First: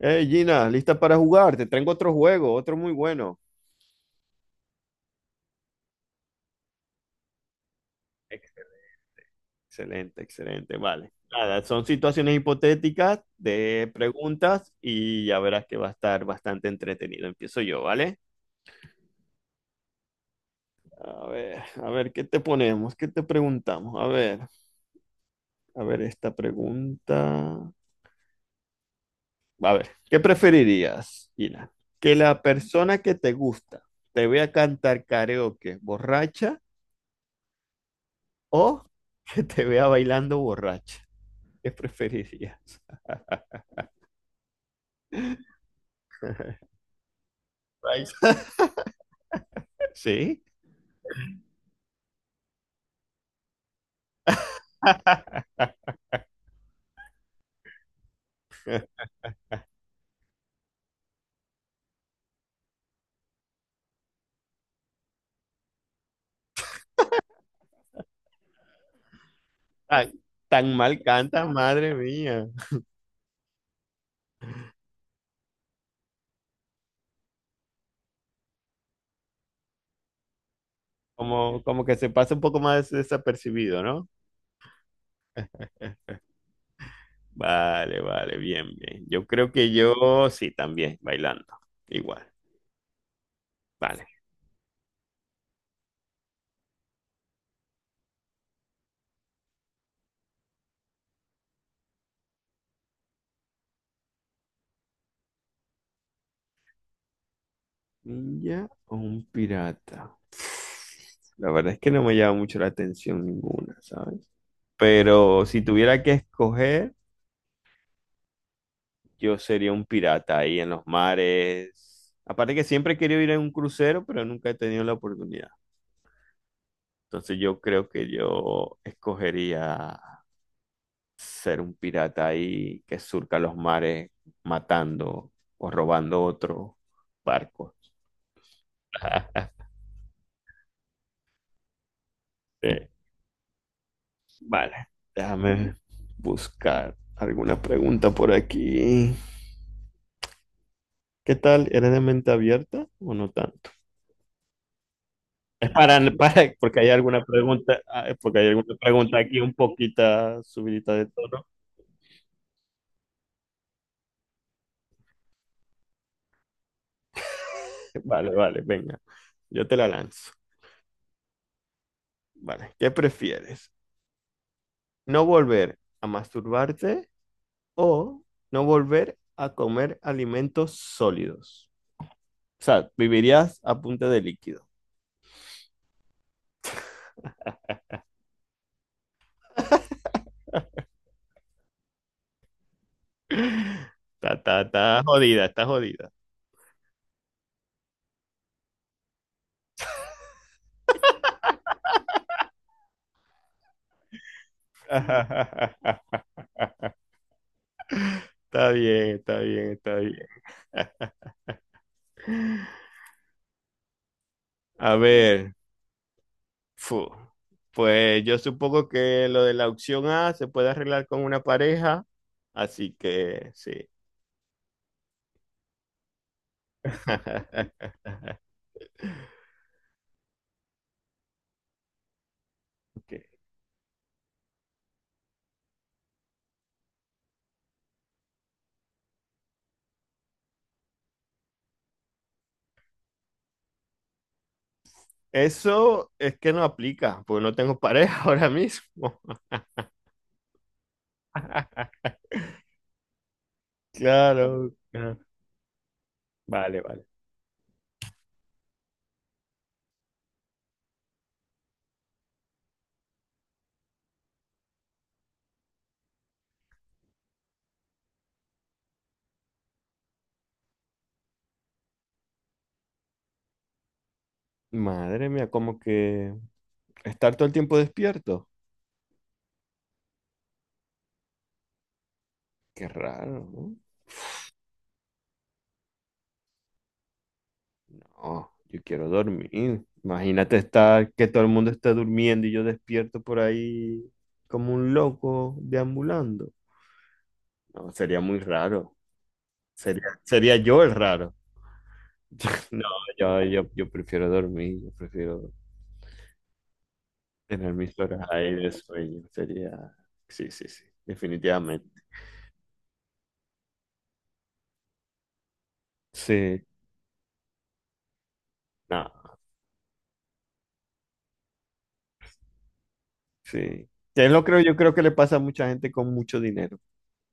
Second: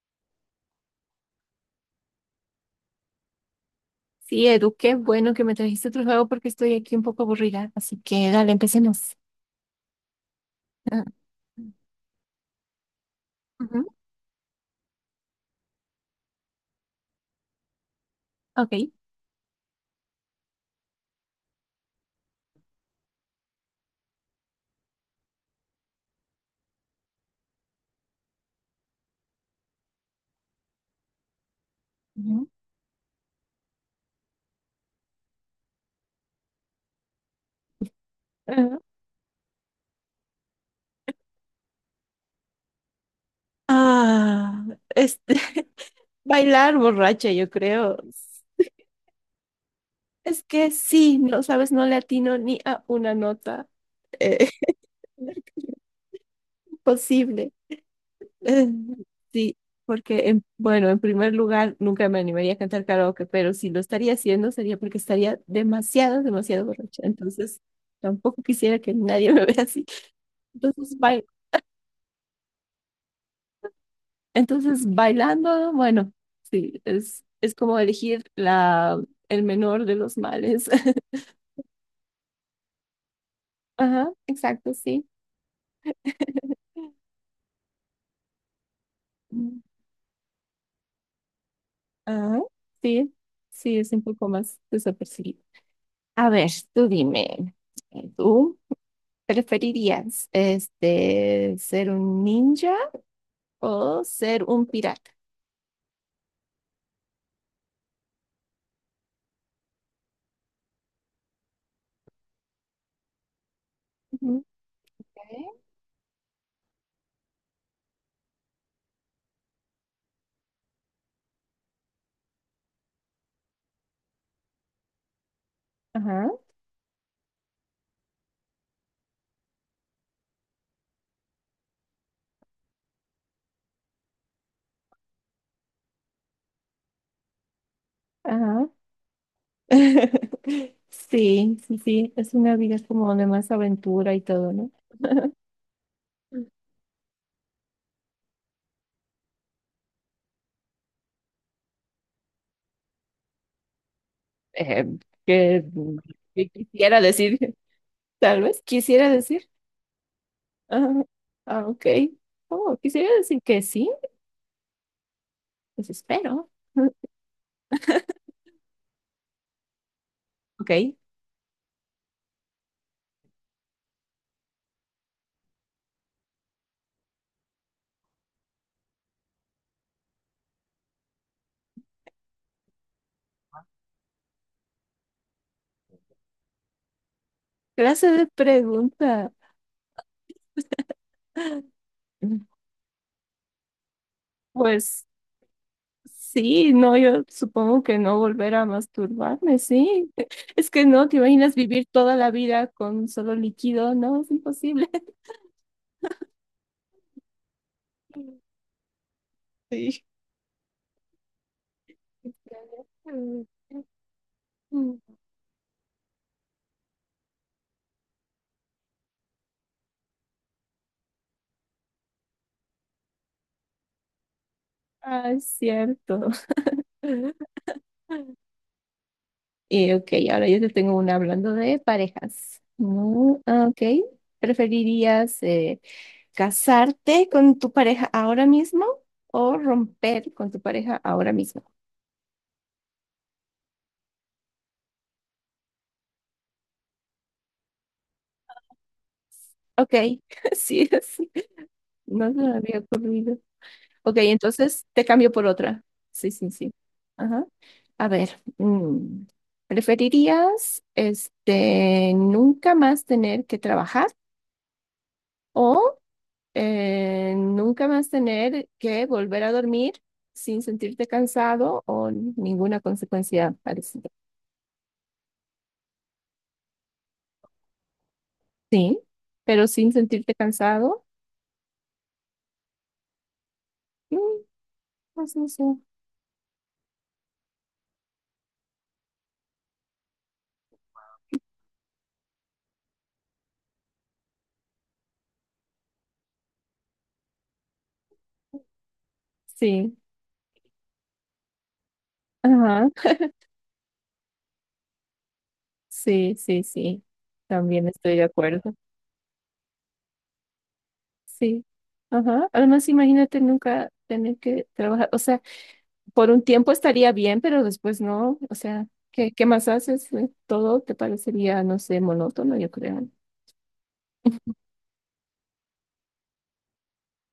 Hey Gina, ¿lista para jugar? Te traigo otro juego, otro muy bueno. Sí, Edu, qué bueno que me trajiste otro juego porque estoy aquí un poco aburrida. Así que dale, empecemos. Excelente, excelente, Ah, vale. Nada, son situaciones hipotéticas ujú, de preguntas y ya verás que va a estar bastante entretenido. Empiezo yo, ¿vale? ok. A ver, ¿qué te ponemos? ¿Qué te preguntamos? A ver esta pregunta. A ver, ¿qué preferirías, Gina? ¿Que la Ujú. persona que te gusta te vea cantar karaoke borracha Ah, o que te vea bailando borracha? ¿Qué preferirías? ah, este, Right. bailar borracha, yo creo. Sí. Es que sí, no sabes, no le atino ni a una nota. Eh, posible. Eh, sí, porque, bueno, en primer lugar, nunca me animaría a cantar karaoke, pero si lo estaría haciendo sería porque estaría demasiado borracha. Entonces, tampoco quisiera que nadie me vea así. Ay, tan mal Entonces, bai- canta, madre mía. entonces bailando, bueno, sí, es como elegir el menor de los males. Como, como que se pasa un poco más desapercibido, ¿no? Ajá, exacto, sí. Eh, Vale, vale, bien, bien. Yo creo Mm. que yo sí, también, bailando. Igual, Ajá, sí, sí, es un vale. poco más desapercibido. A ver, tú dime, ¿tú preferirías ser un ninja o ser un pirata? ¿Ninja o un pirata? La verdad es que no me llama mucho la atención ninguna, ¿sabes? Ujú. Ok, Pero si tuviera que escoger, yo sería un pirata ahí en los mares. Aparte que siempre he querido ir en un crucero, pero nunca he tenido la oportunidad. ajá, Entonces yo creo que yo escogería ser un pirata ahí que surca los mares matando o robando otros barcos. ajá. Sí, sí, sí, es una vida Sí. como de más aventura y todo, ¿no? Vale, déjame buscar alguna pregunta por aquí. ¿Qué tal? ¿Eres de mente abierta o no tanto? eh, que, que Para, quisiera decir, porque tal hay vez alguna quisiera pregunta aquí decir, un poquito subidita ah, de tono. ah, ok, oh, quisiera decir que sí, pues espero, Vale, vale, venga. Yo te la lanzo. ok, Vale, ¿qué prefieres? ¿No volver a masturbarte o no volver a comer alimentos sólidos? O sea, vivirías a punta de líquido. clase de pregunta, Está pues jodida, está jodida. sí, no, yo supongo que no volver a masturbarme, sí, es que no, te imaginas vivir toda la vida con solo líquido, no, es imposible. Está bien, está bien, está Sí. bien. A ver, Fu. Pues yo supongo que lo de la opción A se puede arreglar con una pareja, así que sí. Ah, es cierto. Ok, ahora yo te tengo una hablando de parejas. Ok. No, ah, ok. ¿Preferirías casarte con tu pareja ahora mismo o romper con tu pareja ahora mismo? Eso es que no aplica, porque no tengo pareja ahora mismo. Ok, sí, sí. No se me había ocurrido. Ok, Claro, entonces te claro. cambio por otra. Sí, sí, sí. Vale, vale. Ajá. A ver, mm, ¿preferirías nunca más tener que trabajar? O nunca más tener que volver a dormir sin sentirte cansado o ninguna consecuencia parecida. Madre mía, como que estar todo el tiempo despierto. Sí, pero sin sentirte cansado, Qué raro, ¿no? mm, pues no sé. Oh, yo quiero dormir. Imagínate estar, que todo el mundo está durmiendo y yo despierto por ahí como un loco deambulando. No, sería muy raro. Sí, Sería, sería yo el raro. No, ajá, yo prefiero dormir, yo prefiero sí, sí, sí, tener también mis estoy de horas ahí acuerdo. de sueño. Sería, sí, sí, sí, Sí, definitivamente. ajá. Además, imagínate nunca tener que trabajar, o sea, por un Sí, tiempo estaría bien, pero después no, o sea, no, ¿qué más haces? Todo te parecería, no sé, monótono, yo creo. sí. Que Es lo creo, yo creo que le pasa a mucha gente con mucho dinero.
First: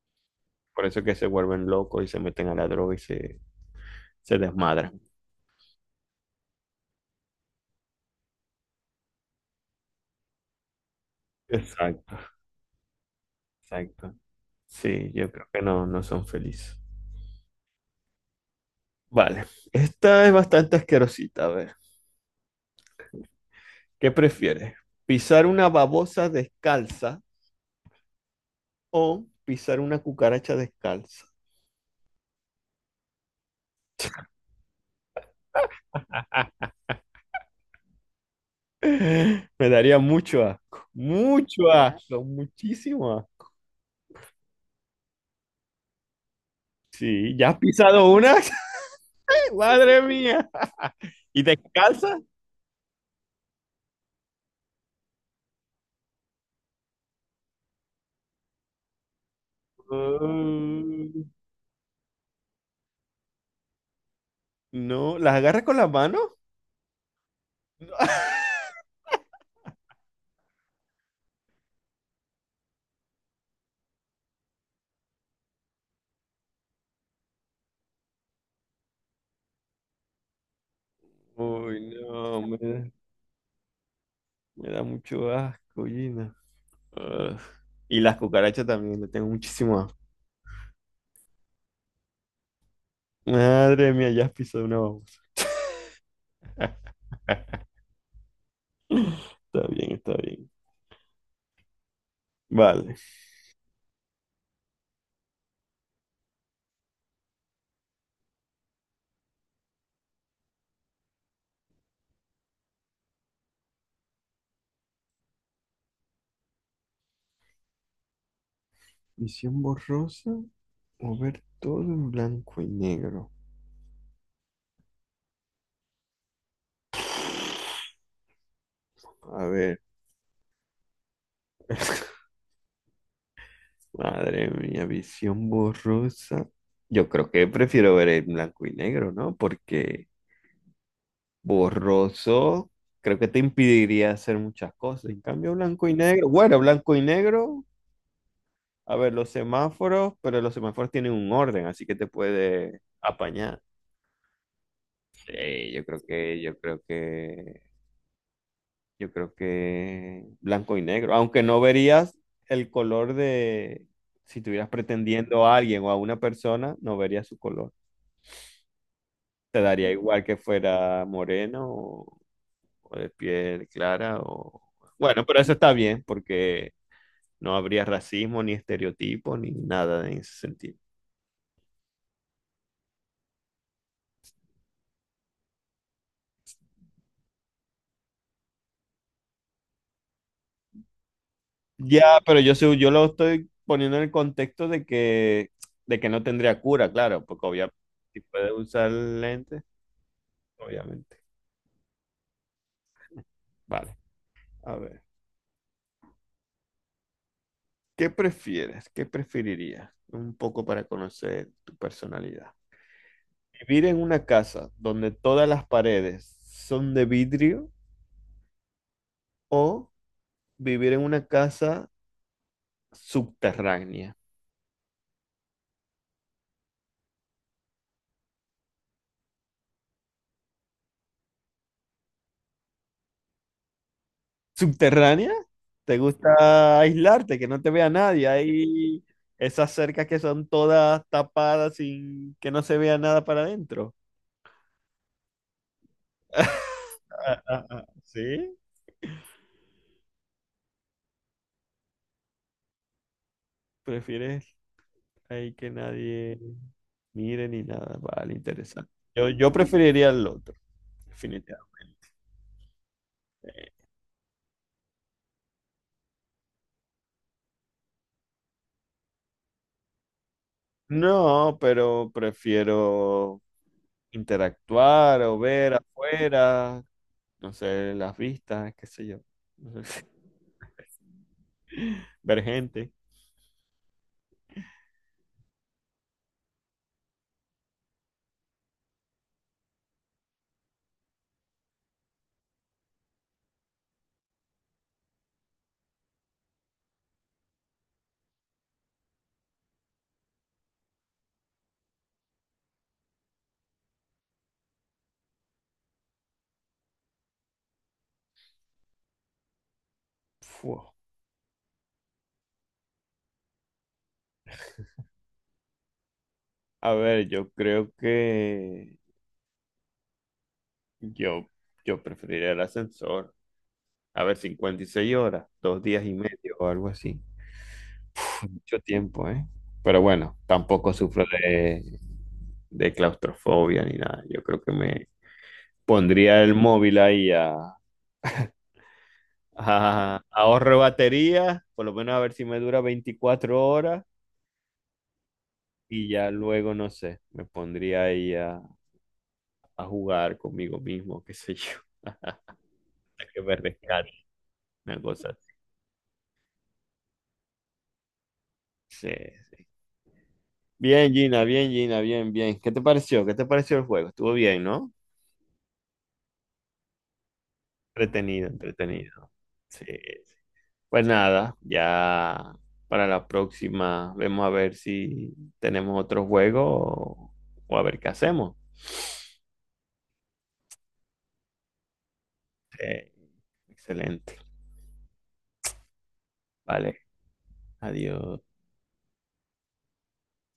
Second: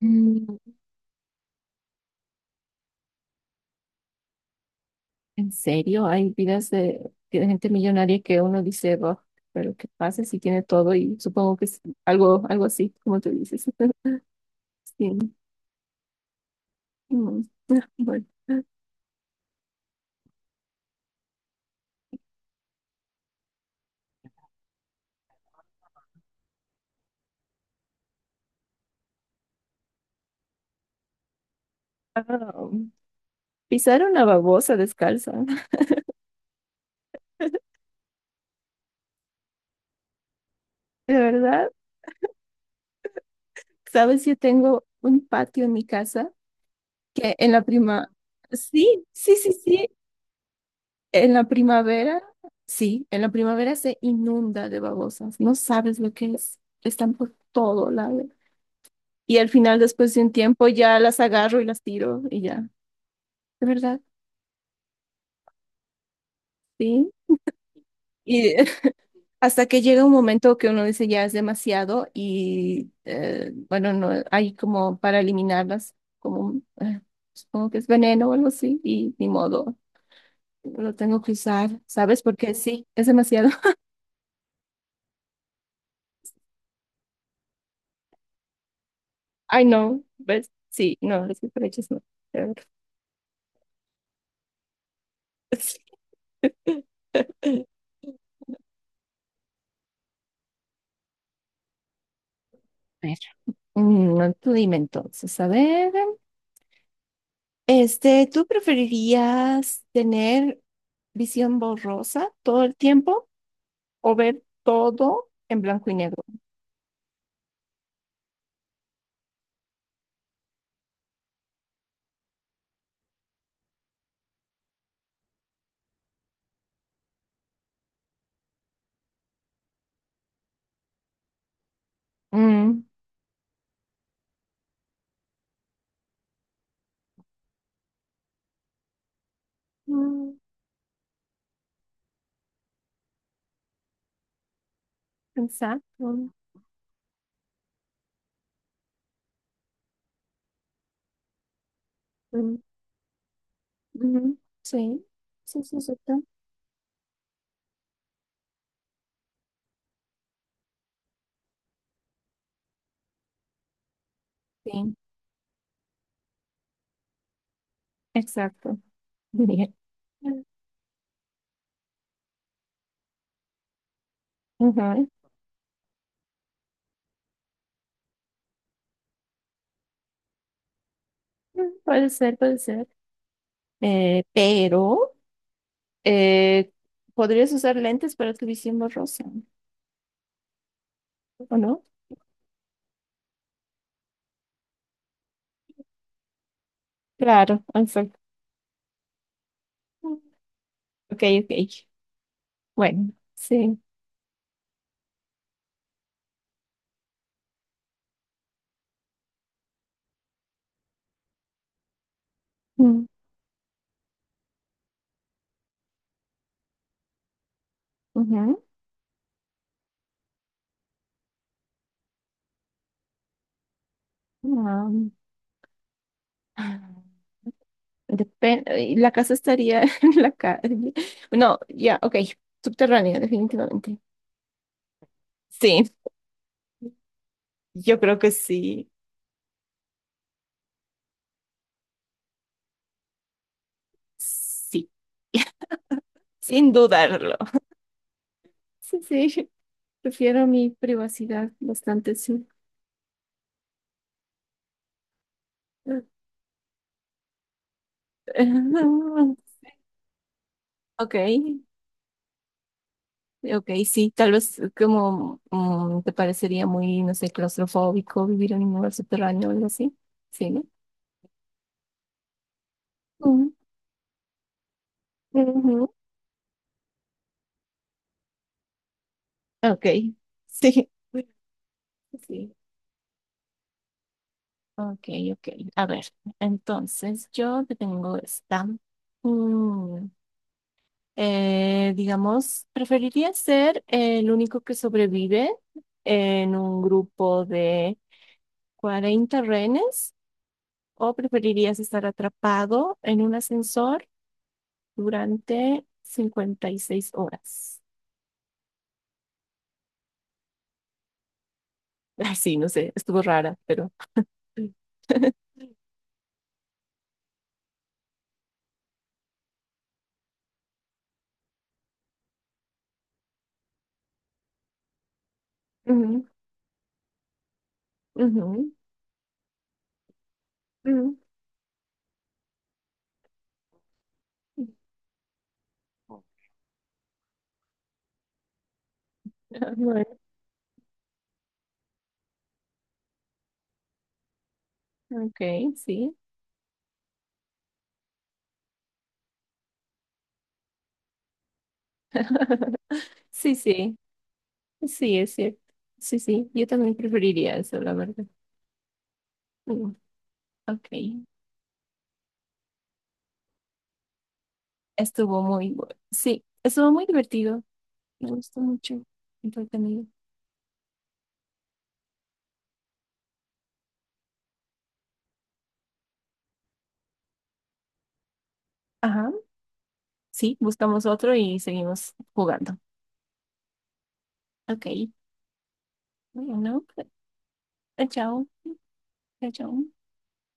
Por eso que se vuelven locos y se meten a la droga y se desmadran. En serio, hay vidas de gente millonaria que uno dice, "Buah, pero qué pasa si tiene todo y supongo que es Exacto. Algo así, como tú dices." Exacto. Sí, yo Sí. creo que no, no son felices. Mm. Bueno. Vale, esta es bastante asquerosita. A ver, ¿qué prefieres? ¿Pisar una babosa descalza o pisar una cucaracha descalza? Ah, pisar una babosa descalza. Me daría De mucho verdad, asco, muchísimo asco. sabes, yo tengo un patio en mi casa que Sí, ¿ya has pisado una? sí, sí, sí, sí, Madre mía. en ¿Y la descalza? primavera, sí, en la primavera se inunda de babosas. No sabes lo que es. Están por todo lado. Y al final, después de un tiempo, ya las Mm, agarro y las tiro y ya. ¿De verdad? no, ¿las agarras con las manos? Sí. Y hasta que llega un momento que uno dice ya es demasiado y bueno, no hay como para eliminarlas, como supongo que es veneno o algo así y ni modo, lo tengo que usar, Uy, no, ¿sabes? Porque sí, hombre. es demasiado. Me da mucho asco, Gina. Ugh. Y las cucarachas también, le tengo Ay, muchísimo asco. no, ¿ves? Sí, no, las cucarachas no. Madre mía, ya has pisado una babosa. Sí. Está bien, está bien. Vale. A ver, mm, no, tú dime entonces, a ver. ¿Tú preferirías tener visión borrosa todo el tiempo o ver todo en blanco y negro? Visión borrosa o ver todo en blanco y negro. A ver. Mm. Madre mía, visión borrosa. Yo creo que prefiero ver en blanco y negro, ¿no? Porque Mm, borroso creo que te impediría hacer muchas cosas. En cambio, blanco y negro. exacto. Bueno, blanco y negro. A ver, los semáforos, pero los semáforos tienen un orden, así que te Mm, puede apañar. ujú. Sí, sí, Sí, sí, yo creo exacto. que, yo creo que, yo creo que blanco y negro. Aunque no verías el color de, si estuvieras Sí, pretendiendo a alguien o a una persona, no verías su color. exacto. Te Bien. daría igual que fuera moreno o de piel clara o... Ujú. Bueno, pero eso está bien porque no habría racismo ni estereotipo ni nada en ese sentido. Mm, puede ser, puede ser. Pero eh, podrías usar lentes para tu visión borrosa, ¿o no? Ya, pero yo, yo lo estoy poniendo en el contexto de que no tendría cura, claro, porque Claro, obviamente exacto. si puede usar lentes, Mm. obviamente. Ok, ok. Bueno, sí. Vale, a ver. ¿Qué prefieres? ¿Qué preferirías? Un poco para conocer tu personalidad. Mm, ¿Vivir en una casa donde todas las paredes son de vidrio ujú. o vivir en una casa subterránea? Ah, y la casa estaría en la calle. No, ya, ok. Subterránea, definitivamente. Subterránea, Sí, te gusta aislarte, que no te vea yo creo nadie. que sí. Hay esas cercas que son todas tapadas sin que no se vea nada para adentro. Sí, sin dudarlo. Ah, ah, ah, ¿sí? Sí, sí, prefiero mi privacidad bastante, sí. ¿Prefieres ahí que nadie mire ni nada? Vale, interesante. Yo, yo preferiría el otro, Ok, definitivamente. ok, sí, tal vez como mm, te parecería muy, no sé, claustrofóbico vivir en un lugar subterráneo o algo así. Sí, ¿no? No, pero prefiero Ujú, interactuar o ver ujú. afuera, no sé, las vistas, qué sé yo. Ok, No sé. sí. Ver Sí. gente. Ok, ok. A ver, entonces yo te tengo esta. Mm, digamos, preferiría ser el único que sobrevive en un grupo de 40 rehenes o preferirías estar atrapado en un ascensor durante 56 horas. Fua. Ay, sí, no sé, estuvo rara, pero... A ver, yo creo que yo, yo preferiría el ascensor. A ver, 56 horas, dos días y Ujú, medio o algo así. Es ujú, mucho tiempo, ¿eh? Pero bueno, tampoco ujú. sufro de claustrofobia ni nada. Yo creo que me pondría el móvil ahí a, Ah, bueno, ahorro batería, por lo menos a ver si me dura 24 horas ok, y sí. ya luego, no sé, me pondría ahí a jugar conmigo mismo, qué sé yo, hasta que Sí, me sí, rescate, una sí, es cosa. cierto. Sí, sí, yo también preferiría eso, la verdad. Sí, sí. Mm, ok, Bien, Gina, bien, Gina, bien, bien. ¿Qué te pareció? ¿Qué te pareció el juego? Estuvo bien, ¿no? estuvo muy bueno. Sí, estuvo muy divertido. Me Entretenido, gustó mucho. entretenido. Sí, Entretenido. sí. Pues nada, ya para la próxima vemos a ver si tenemos otro juego o a ver qué hacemos. Ajá, sí, buscamos otro y seguimos jugando. Sí, excelente. Ok, bueno, Vale, chao, adiós. chao, chao.